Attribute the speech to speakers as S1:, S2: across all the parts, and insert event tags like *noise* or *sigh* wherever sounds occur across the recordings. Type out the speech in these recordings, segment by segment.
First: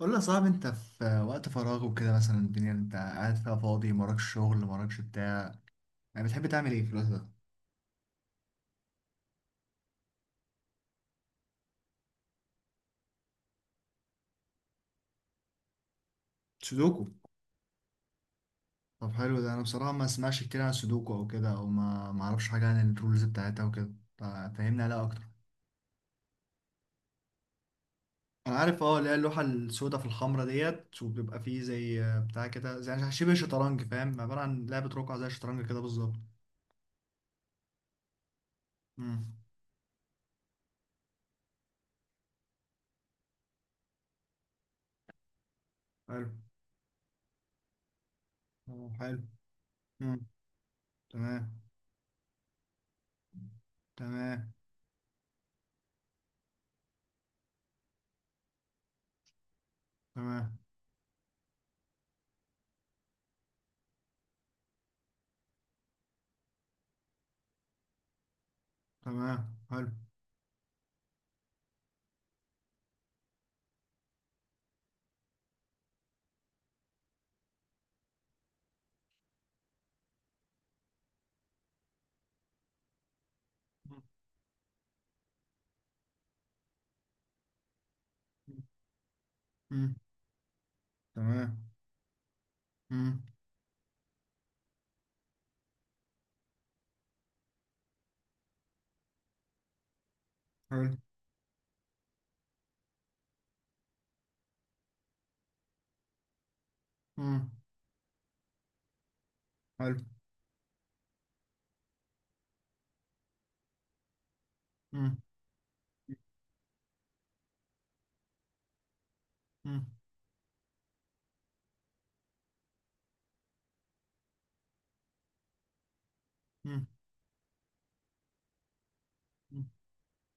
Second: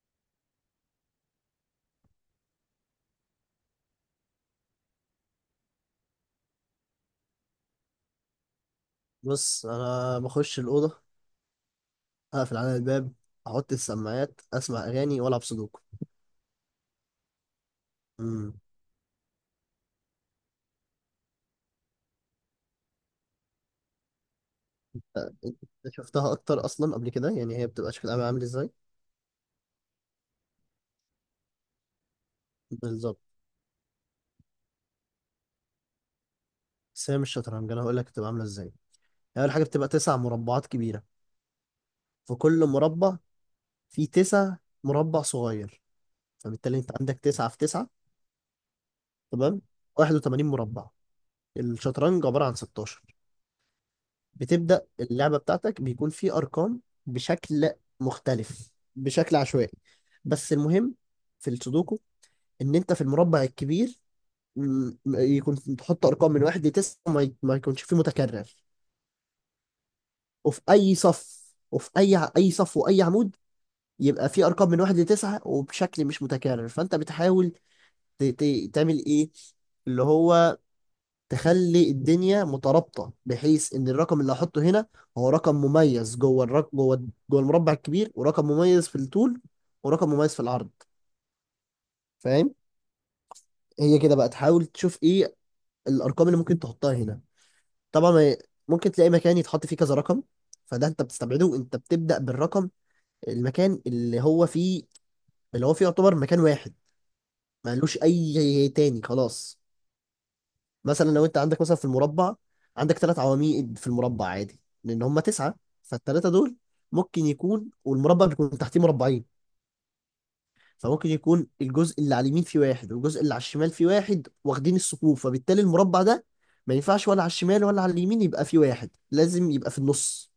S1: قول لي يا صاحبي، انت في وقت فراغ وكده مثلا، الدنيا انت قاعد فيها فاضي، مراكش شغل مراكش بتاع، يعني بتحب تعمل ايه في الوقت ده؟
S2: بص، انا بخش الاوضه، اقفل على الباب، احط السماعات، اسمع اغاني والعب سودوكو.
S1: سودوكو.
S2: امم
S1: طب حلو ده، انا بصراحة ما اسمعش كتير عن السودوكو او كده، او ما اعرفش حاجة عن الرولز بتاعتها وكده. فهمني عليها اكتر.
S2: انت شفتها اكتر اصلا قبل كده؟ يعني هي بتبقى شكلها عامل
S1: انا
S2: ازاي؟
S1: عارف، اللي هي اللوحة السوداء في الحمرة ديت، وبيبقى فيه زي بتاع كده، زي
S2: بالظبط.
S1: شبه شطرنج، فاهم؟ عبارة عن لعبة رقعة زي الشطرنج كده بالظبط.
S2: بس هي مش شطرنج، انا هقول لك بتبقى عامله ازاي.
S1: امم.
S2: هي اول حاجه بتبقى تسع مربعات كبيره، في كل مربع في تسع مربع صغير.
S1: حلو.
S2: فبالتالي انت عندك تسعة في تسعة.
S1: اه، حلو.
S2: تمام،
S1: امم.
S2: 81 مربع.
S1: تمام.
S2: الشطرنج عباره عن 16.
S1: تمام.
S2: بتبدأ اللعبة بتاعتك بيكون في أرقام بشكل مختلف، بشكل عشوائي. بس
S1: تمام.
S2: المهم في السودوكو، إن أنت في المربع الكبير يكون تحط أرقام من واحد لتسعة، وما ما يكونش فيه متكرر.
S1: تمام. حلو.
S2: وفي أي صف، وفي أي صف وأي عمود يبقى في أرقام من واحد لتسعة وبشكل مش متكرر. فأنت بتحاول تعمل إيه؟ اللي هو تخلي الدنيا مترابطه، بحيث ان الرقم اللي هحطه هنا هو رقم مميز جوه الرق... جوه جوه المربع الكبير، ورقم مميز في الطول،
S1: مم.
S2: ورقم مميز في العرض.
S1: تمام.
S2: فاهم؟
S1: امم.
S2: هي كده بقى تحاول تشوف ايه الارقام اللي ممكن تحطها هنا. طبعا، ممكن تلاقي مكان يتحط فيه كذا رقم، فده
S1: حلو.
S2: انت بتستبعده. انت بتبدا بالرقم، المكان اللي هو فيه، اللي هو فيه يعتبر مكان واحد،
S1: امم.
S2: ملوش اي تاني خلاص.
S1: حلو.
S2: مثلا لو انت عندك مثلا في المربع، عندك ثلاث عواميد في المربع عادي لان
S1: امم.
S2: هم تسعه. فالثلاثه دول ممكن يكون، والمربع بيكون تحتيه مربعين.
S1: امم.
S2: فممكن يكون الجزء اللي على اليمين فيه واحد، والجزء اللي على الشمال فيه واحد، واخدين الثقوب. فبالتالي المربع ده ما
S1: امم.
S2: ينفعش ولا على الشمال ولا على اليمين يبقى فيه واحد، لازم يبقى في النص.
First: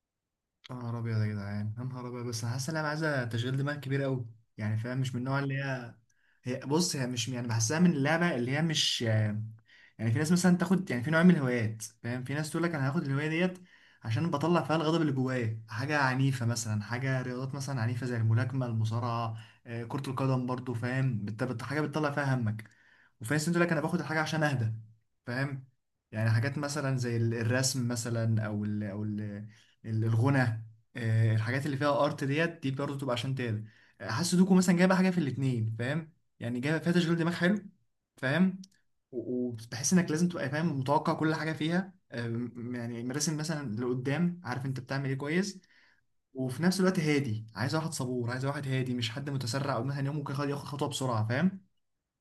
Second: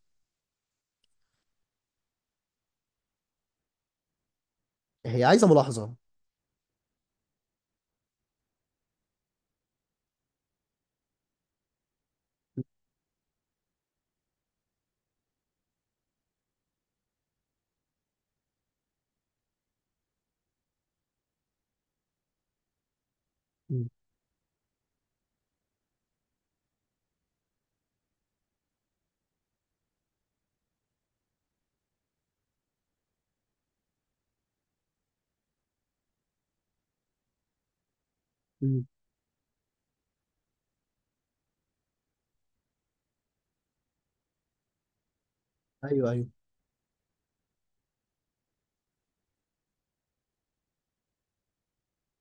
S1: يا نهار ابيض يا جدعان، يا نهار ابيض، بس انا حاسس ان انا عايزه تشغيل دماغ كبير قوي. يعني فاهم، مش من
S2: هي
S1: النوع
S2: عايزه
S1: اللي هي.
S2: ملاحظه.
S1: هي بص، هي مش، يعني بحسها من اللعبه اللي هي مش، يعني. في ناس مثلا تاخد، يعني في نوع من الهوايات، فاهم؟ في ناس تقول لك انا هاخد الهوايه ديت، عشان بطلع فيها الغضب اللي جوايا، حاجه عنيفه مثلا، حاجه رياضات مثلا عنيفه، زي الملاكمه، المصارعه. كره القدم برضو، فاهم، حاجه بتطلع فيها همك. وفي ناس تقول لك انا
S2: مم.
S1: باخد الحاجه عشان اهدى. فاهم. يعني حاجات مثلا زي الرسم مثلا، او الغنى. الحاجات اللي فيها ارت ديت دي برضو تبقى عشان تهدى. حاسس دوكو مثلا جايبه حاجه في الاتنين، فاهم؟ يعني جايه فيها تشغيل دماغ حلو. فاهم.
S2: مم.
S1: وبحس انك لازم تبقى فاهم، متوقع كل حاجه فيها، يعني مراسم مثلا لقدام، عارف انت بتعمل ايه كويس.
S2: ايوه ايوه
S1: وفي نفس الوقت هادي، عايز واحد صبور، عايز واحد هادي، مش حد متسرع، او مثلا يوم ممكن ياخد خطوه بسرعه، فاهم؟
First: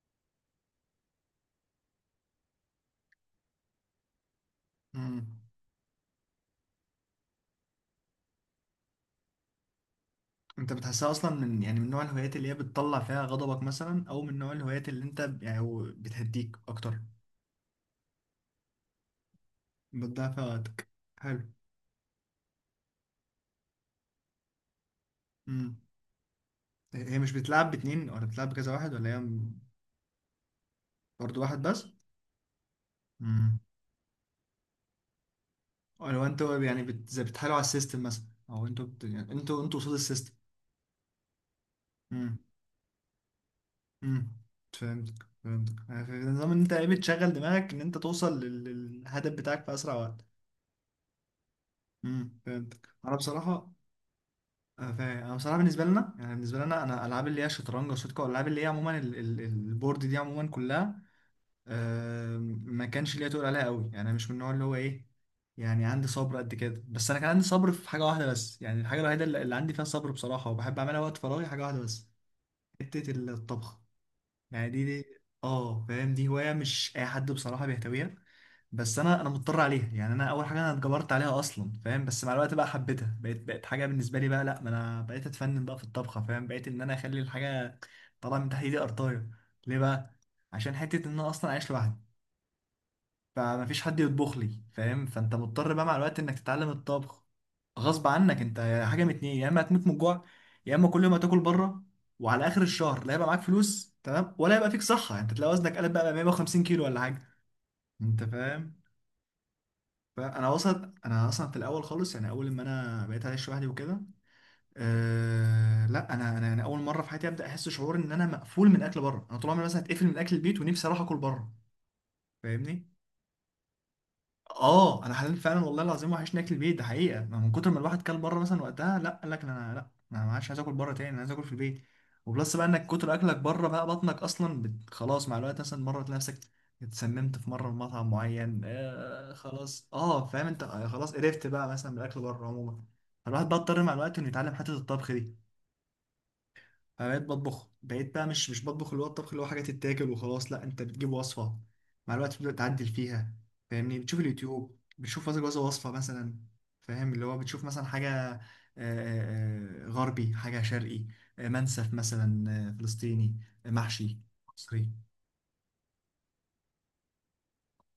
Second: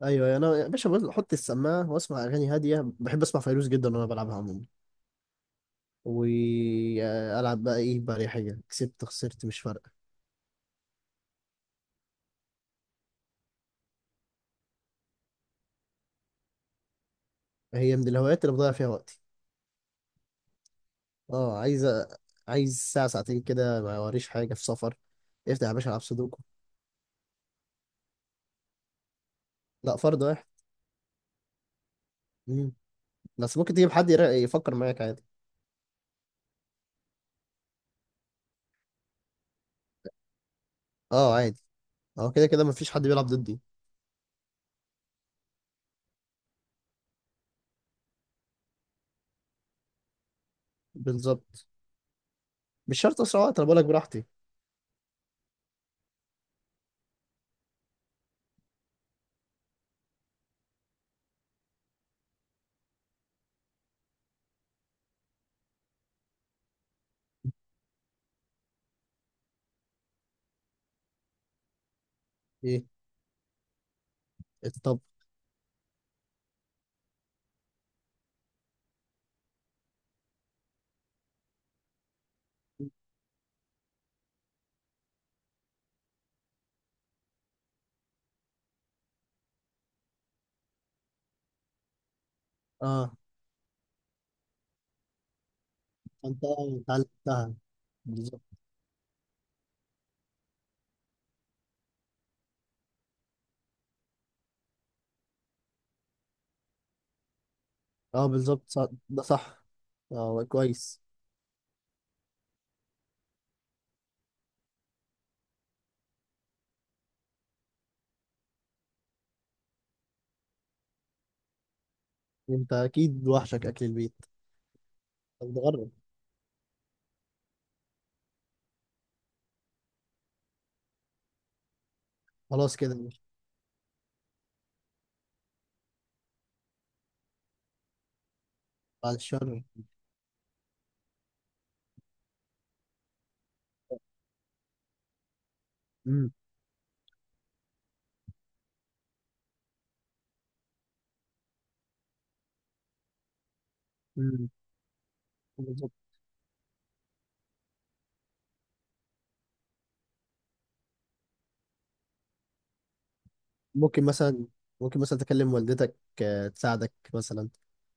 S2: ايوه، انا يا باشا احط السماعه واسمع اغاني هاديه، بحب اسمع فيروز جدا وانا بلعبها عموما.
S1: مم.
S2: والعب بقى ايه بريحيه، كسبت خسرت مش فارقه.
S1: انت بتحسها اصلا من، يعني من نوع الهوايات اللي هي بتطلع فيها غضبك مثلا، او من نوع الهوايات اللي انت يعني هو بتهديك اكتر؟
S2: هي من الهوايات اللي بضيع فيها وقتي.
S1: بتضيع فيها وقتك؟ حلو.
S2: اه، عايز ساعه ساعتين كده ما وريش حاجه في سفر. افتح يا
S1: مم.
S2: باشا العب سودوكو.
S1: هي مش بتلعب باتنين، ولا بتلعب بكذا واحد، ولا هي؟
S2: لا، فرد واحد.
S1: برضه واحد؟
S2: مم.
S1: بس.
S2: بس ممكن تجيب حد يفكر معاك عادي.
S1: لو انتوا، يعني زي بتحاولوا على السيستم مثلا، او انتوا يعني انتوا قصاد السيستم؟
S2: اه عادي. اه
S1: امم.
S2: كده كده مفيش حد بيلعب ضدي.
S1: امم، فهمتك فهمتك، يعني في نظام ان انت ايه، بتشغل دماغك ان انت توصل للهدف بتاعك في اسرع وقت.
S2: بالظبط.
S1: امم، فهمتك
S2: مش
S1: انا
S2: شرط اسرع وقت، انا
S1: بصراحه.
S2: بقولك براحتي.
S1: آه، فاهم انا بصراحه، بالنسبه لنا، يعني بالنسبه لنا، انا العاب اللي هي شطرنج وسودوكو والالعاب اللي هي عموما البورد دي عموما كلها، ما كانش ليا تقول عليها قوي، يعني انا مش من النوع اللي هو ايه. يعني عندي صبر قد كده، بس انا كان عندي صبر في حاجه واحده بس، يعني الحاجه الوحيده اللي عندي فيها صبر بصراحه وبحب اعملها وقت فراغي، حاجه واحده بس.
S2: ايه
S1: حته الطبخ. يعني دي,
S2: الطب؟
S1: دي اه، فاهم، دي هوايه مش اي حد بصراحه بيهتويها. بس انا مضطر عليها، يعني انا اول حاجه، انا اتجبرت عليها اصلا فاهم، بس مع الوقت بقى حبيتها، بقيت بقت حاجه بالنسبه لي بقى، لا ما انا بقيت اتفنن بقى في الطبخه، فاهم، بقيت ان انا اخلي الحاجه طالعه من تحت ايدي قرطايه. ليه بقى؟ عشان حته ان انا اصلا عايش لوحدي.
S2: اه
S1: فمفيش حد يطبخ لي، فاهم، فانت مضطر بقى مع الوقت انك
S2: انت
S1: تتعلم الطبخ.
S2: اتعلمتها.
S1: غصب عنك
S2: بالظبط.
S1: انت. حاجه من اتنين، يا اما هتموت من الجوع، يا اما كل يوم هتاكل بره. وعلى اخر الشهر، لا هيبقى معاك فلوس تمام، ولا هيبقى فيك صحه، يعني انت تلاقي وزنك قلب بقى 150 كيلو ولا حاجه. انت
S2: اه بالظبط،
S1: فاهم؟
S2: ده صح. اه
S1: فانا وصلت،
S2: كويس.
S1: انا اصلا في الاول خالص، يعني اول ما انا بقيت عايش لوحدي وكده. لا، انا اول مره في حياتي ابدا احس شعور ان انا مقفول من اكل بره، انا طول عمري مثلا اتقفل من اكل البيت ونفسي اروح اكل بره.
S2: انت
S1: فاهمني؟
S2: اكيد وحشك اكل البيت.
S1: اه، انا حلمت
S2: طب
S1: فعلا والله
S2: جرب.
S1: العظيم وحشني اكل البيت، ده حقيقه، ما من كتر ما الواحد كل بره مثلا، وقتها لا، قال لك انا لا. انا ما عادش عايز اكل بره تاني، انا عايز اكل في البيت. وبلس بقى
S2: خلاص
S1: انك
S2: كده
S1: كتر
S2: مش
S1: اكلك بره، بقى بطنك اصلا خلاص، مع الوقت مثلا مره تلاقي نفسك اتسممت في مره من مطعم معين،
S2: بعد
S1: آه
S2: الشر.
S1: خلاص، اه فاهم انت، آه خلاص قرفت بقى مثلا من الاكل بره عموما. فالواحد بقى اضطر مع الوقت انه يتعلم حته الطبخ دي.
S2: امم
S1: فبقيت بطبخ، بقيت بقى مش بطبخ اللي هو الطبخ اللي هو حاجه تتاكل وخلاص، لا انت بتجيب وصفه، مع الوقت بتبدا تعدل فيها. فاهمني، بتشوف
S2: امم
S1: اليوتيوب، بتشوف كذا كذا وصفه
S2: بالظبط.
S1: مثلا، فاهم اللي هو بتشوف مثلا حاجه، غربي، حاجه شرقي، منسف مثلا، فلسطيني،
S2: ممكن
S1: محشي
S2: مثلا،
S1: مصري.
S2: ممكن مثلا تكلم والدتك، تساعدك مثلا.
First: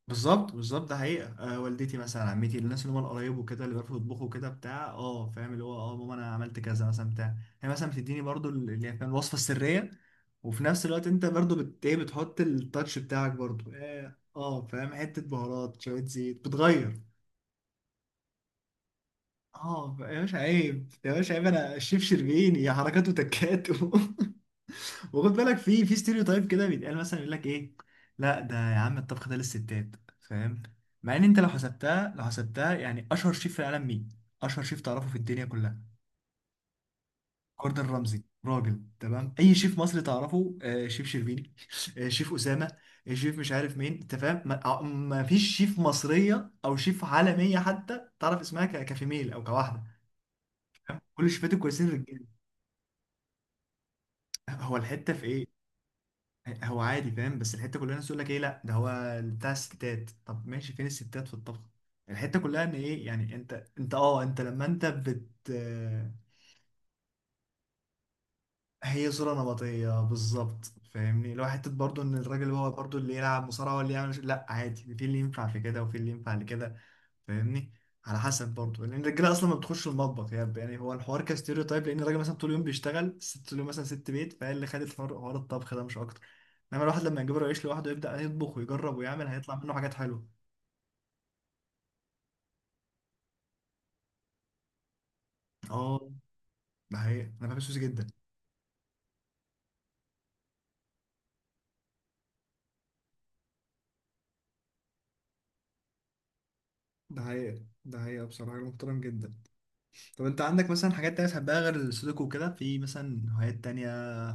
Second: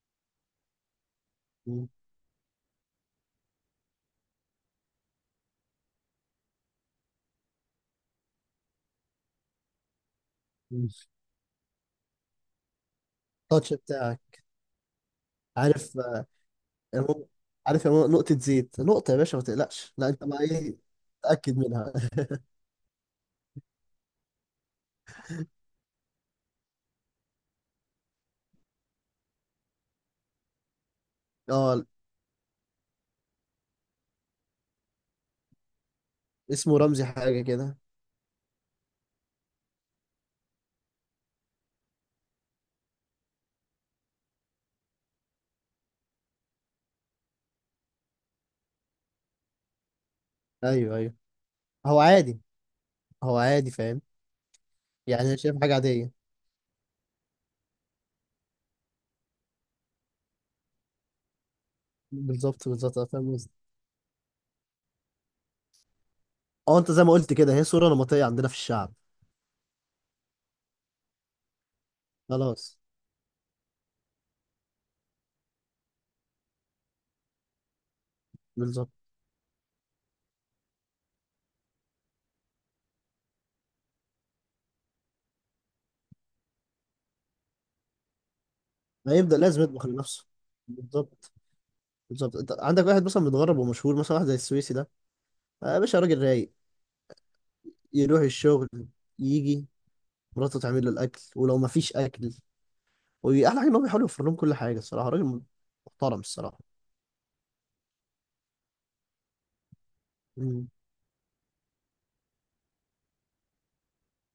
S1: بالظبط بالظبط، ده حقيقة،
S2: مم.
S1: والدتي مثلا، عمتي، الناس اللي هم القرايب وكده اللي بيعرفوا يطبخوا كده بتاع، فاهم اللي هو، ماما انا عملت كذا مثلا بتاع. هي مثلا بتديني برضو اللي هي، فاهم، الوصفة السرية. وفي نفس
S2: مم.
S1: الوقت انت برضو بت ايه، بتحط التاتش بتاعك برضو،
S2: التاتش بتاعك
S1: فاهم حتة بهارات،
S2: عارف.
S1: شوية زيت، بتغير.
S2: يا ماما- عارف يا ماما، نقطة زيت نقطة يا باشا ما تقلقش،
S1: اه
S2: لا
S1: يا
S2: انت
S1: باشا
S2: بقى ايه،
S1: عيب، يا باشا عيب،
S2: تأكد
S1: انا
S2: منها.
S1: الشيف
S2: *laughs*
S1: شربيني، يا حركات وتكات *laughs* وخد بالك في ستيريو تايب كده بيتقال مثلا، يقول لك ايه، لا ده يا عم، الطبخ ده للستات، فاهم؟ مع ان انت لو
S2: اه،
S1: حسبتها لو حسبتها، يعني اشهر شيف في العالم مين؟ اشهر شيف تعرفه في الدنيا كلها؟
S2: اسمه رمزي حاجة كده.
S1: جوردن رمزي، راجل تمام. اي شيف مصري تعرفه؟ شيف شربيني *laughs* شيف اسامه، شيف مش عارف مين، انت فاهم، ما فيش شيف مصريه او شيف عالميه حتى تعرف اسمها، كفيميل او كواحده.
S2: ايوه ايوه.
S1: كل الشيفات الكويسين
S2: هو
S1: رجاله.
S2: عادي. هو عادي فاهم.
S1: هو الحته في
S2: يعني انا
S1: ايه؟
S2: شايف حاجة عادية.
S1: هو عادي فاهم، بس الحته كلها الناس تقول لك ايه، لا ده هو بتاع الستات، طب ماشي، فين الستات في الطبخ؟ الحته كلها
S2: بالظبط
S1: ان
S2: بالظبط،
S1: ايه،
S2: أنا فاهم
S1: يعني
S2: قصدك.
S1: انت، انت لما انت بت
S2: اه انت زي ما قلت كده، هي صورة نمطية عندنا في الشعب.
S1: هي صوره نمطيه بالظبط. فاهمني، لو حته برضو، ان الراجل هو
S2: خلاص.
S1: برضو اللي يلعب مصارعه، هو اللي يعمل، لا عادي، في اللي ينفع في كده، وفي اللي ينفع لكده. فاهمني. على حسب برضه،
S2: بالظبط.
S1: لان الرجاله اصلا ما بتخش المطبخ، يعني هو الحوار كستيريوتايب، لان الراجل مثلا طول اليوم بيشتغل، الست طول اليوم مثلا ست بيت، فهي اللي خدت حوار حوار الطبخ ده مش اكتر. انما الواحد لما يجبره يعيش لوحده، يبدا يطبخ ويجرب ويعمل،
S2: هيبدأ
S1: هيطلع
S2: لازم
S1: منه
S2: يطبخ
S1: حاجات
S2: لنفسه.
S1: حلوه.
S2: بالظبط. بالظبط انت عندك واحد مثلا متغرب ومشهور، مثلا واحد زي السويسي ده. آه، يا باشا
S1: اه،
S2: راجل رايق.
S1: ده حقيقة انا بحب السوسي جدا.
S2: يروح الشغل، يجي، مراته تعمل له الاكل، ولو ما فيش اكل. واحلى حاجه ان هو بيحاول يوفر لهم كل حاجه. الصراحه راجل محترم الصراحه.
S1: ده حقيقة، ده حقيقة، بصراحة راجل محترم جدا. طب انت
S2: مم.
S1: عندك مثلا حاجات تانية بتحبها غير السودوكو وكده؟ في مثلا هوايات تانية؟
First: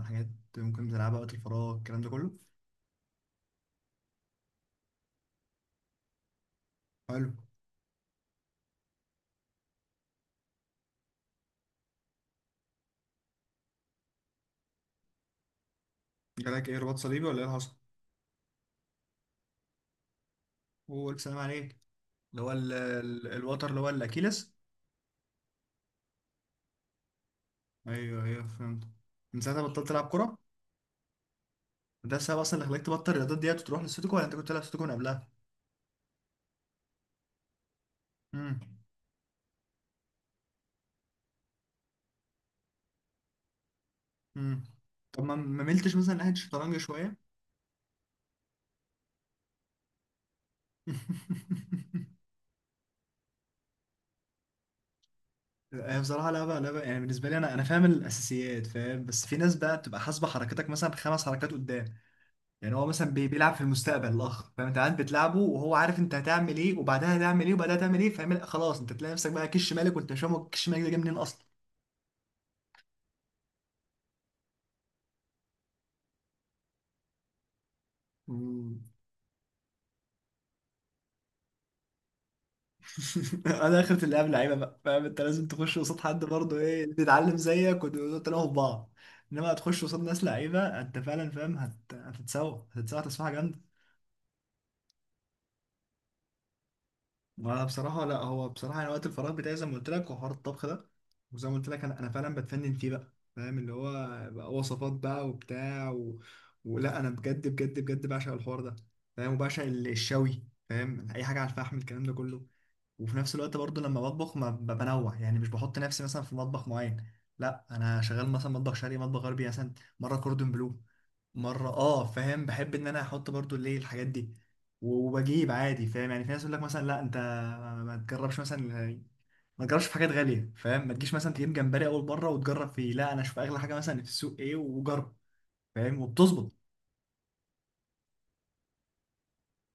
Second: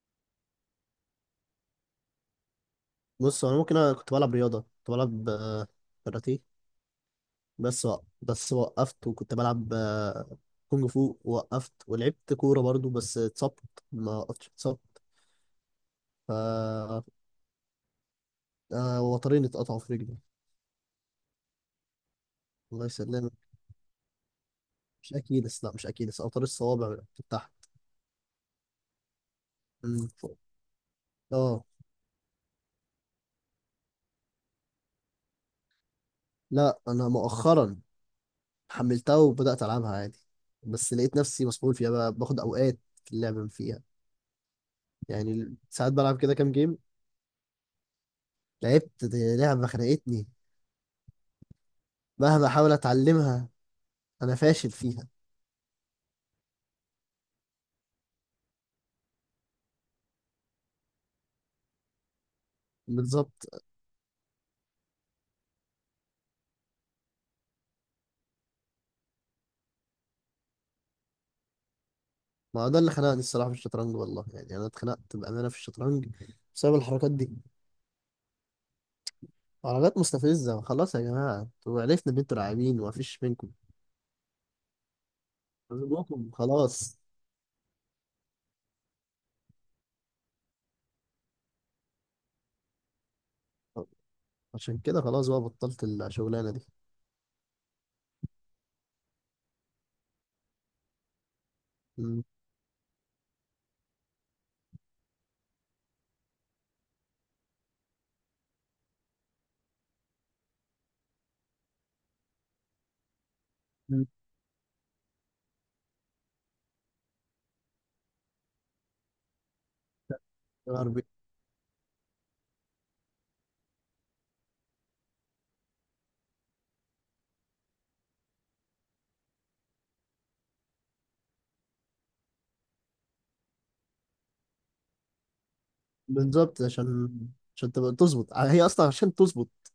S1: حاجات ممكن تلعبها وقت الفراغ، الكلام ده كله؟
S2: بص، انا ممكن انا كنت بلعب رياضه، كنت بلعب كاراتيه.
S1: حلو.
S2: بس بس وقفت، وكنت بلعب كونج فو، وقفت. ولعبت كوره برضو، بس اتصبت. ما وقفتش، اتصبت.
S1: جالك ايه، رباط
S2: ف
S1: صليبي ولا ايه اللي حصل؟
S2: وترين اتقطعوا في رجلي.
S1: هو الف سلام عليك. اللي هو
S2: الله يسلمك.
S1: الوتر اللي هو الاكيلس؟
S2: مش اكيلس، لا مش اكيلس، اوتار الصوابع بتاعها.
S1: ايوه ايوه، فهمت. من ساعتها بطلت العب
S2: مم.
S1: كوره.
S2: اه.
S1: ده السبب اصلا اللي خلاك تبطل الرياضات ديت وتروح للسودوكو، ولا انت كنت تلعب سودوكو من قبلها؟
S2: لا انا مؤخرا
S1: امم.
S2: حملتها وبدات العبها عادي. بس لقيت نفسي مسحول فيها، بقى باخد اوقات في اللعب فيها.
S1: امم. طب ما
S2: يعني
S1: ما
S2: ساعات
S1: ملتش مثلا
S2: بلعب
S1: ناحيه
S2: كده كام
S1: الشطرنج
S2: جيم.
S1: شويه؟
S2: لعبت دي لعبه خنقتني،
S1: *laughs*
S2: مهما احاول اتعلمها انا فاشل فيها.
S1: هي بصراحه لعبه لعبه، يعني بالنسبه لي، انا فاهم الاساسيات، فاهم، بس في ناس بقى بتبقى حاسبه حركتك مثلا خمس حركات قدام، يعني هو مثلا
S2: بالظبط.
S1: بيلعب في المستقبل الاخ، فاهم، انت قاعد بتلعبه وهو عارف انت هتعمل ايه، وبعدها هتعمل ايه، وبعدها هتعمل ايه، فاهم، خلاص انت تلاقي نفسك بقى كش مالك، وانت مش فاهم هو كش مالك ده جه منين اصلا.
S2: ما هو ده اللي خنقني الصراحه في الشطرنج والله، يعني انا اتخنقت بامانه في الشطرنج بسبب الحركات دي.
S1: مم.
S2: حركات مستفزه. خلاص يا جماعه، انتوا عرفنا ان انتوا لاعبين ومفيش
S1: *laughs*
S2: منكم.
S1: انا اخرة اللعب لعيبه بقى، فاهم، انت لازم تخش قصاد حد برضه ايه،
S2: خلاص،
S1: تتعلم زيك، وتلاقوا في بعض. انما هتخش قصاد ناس لعيبه انت فعلا، فاهم، هتتسوى تسويحه جامده.
S2: عشان كده خلاص بقى بطلت الشغلانه دي.
S1: وانا بصراحه، لا هو بصراحه، يعني وقت الفراغ بتاعي زي ما قلت لك هو حوار الطبخ ده. وزي ما قلت لك انا فعلا بتفنن فيه بقى، فاهم اللي هو بقى وصفات بقى وبتاع ولا انا بجد بجد بجد بعشق الحوار ده، فاهم، وبعشق الشوي، فاهم، اي حاجه على الفحم، الكلام ده كله. وفي نفس الوقت برضو لما
S2: مم.
S1: بطبخ، ما بنوع، يعني مش بحط نفسي مثلا في مطبخ معين. لا، انا شغال مثلا مطبخ شرقي، مطبخ غربي مثلا، مره كوردون بلو،
S2: غربي.
S1: مره، فاهم بحب ان انا احط برضو اللي هي الحاجات دي، وبجيب عادي، فاهم، يعني في ناس يقول لك مثلا، لا انت ما تجربش مثلا، ما تجربش في حاجات غاليه، فاهم، ما تجيش مثلا تجيب جمبري اول مره وتجرب فيه، لا انا اشوف اغلى حاجه مثلا في السوق ايه وجرب، فاهم، وبتظبط.
S2: بالظبط. عشان، عشان تبقى تظبط، هي اصلا عشان تظبط.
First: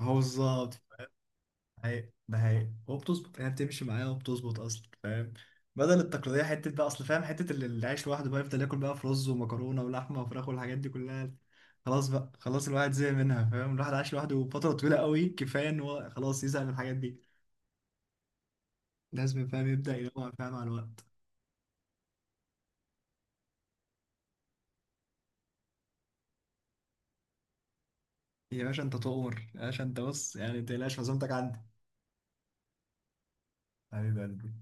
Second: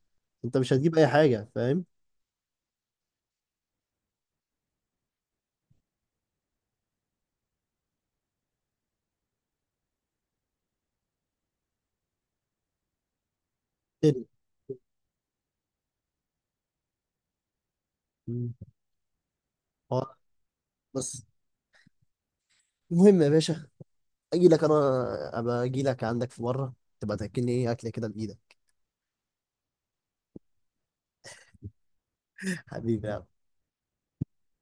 S1: هو
S2: انت مش
S1: بالظبط.
S2: هتجيب اي حاجه فاهم.
S1: هي ده هي، وبتظبط، يعني بتمشي معايا وبتظبط اصلا، فاهم. بدل التقليديه حته بقى، اصل فاهم، حته اللي عايش لوحده بقى يفضل ياكل بقى في رز ومكرونه ولحمه وفراخ والحاجات دي كلها. خلاص بقى، خلاص الواحد زهق منها، فاهم، الواحد عايش
S2: تاني.
S1: لوحده فتره طويله قوي، كفايه ان هو خلاص يزهق من الحاجات دي.
S2: مم.
S1: لازم فاهم يبدا
S2: اه.
S1: ينوع، فاهم، مع الوقت.
S2: بس المهم يا باشا، اجي لك انا، ابقى اجي لك عندك في مره، تبقى تاكلني ايه اكله كده بايدك.
S1: يا باشا انت تؤمر، يا باشا انت بص، يعني ما تقلقش، عزومتك عندي.
S2: *laughs* حبيبي.
S1: حبيب قلبي.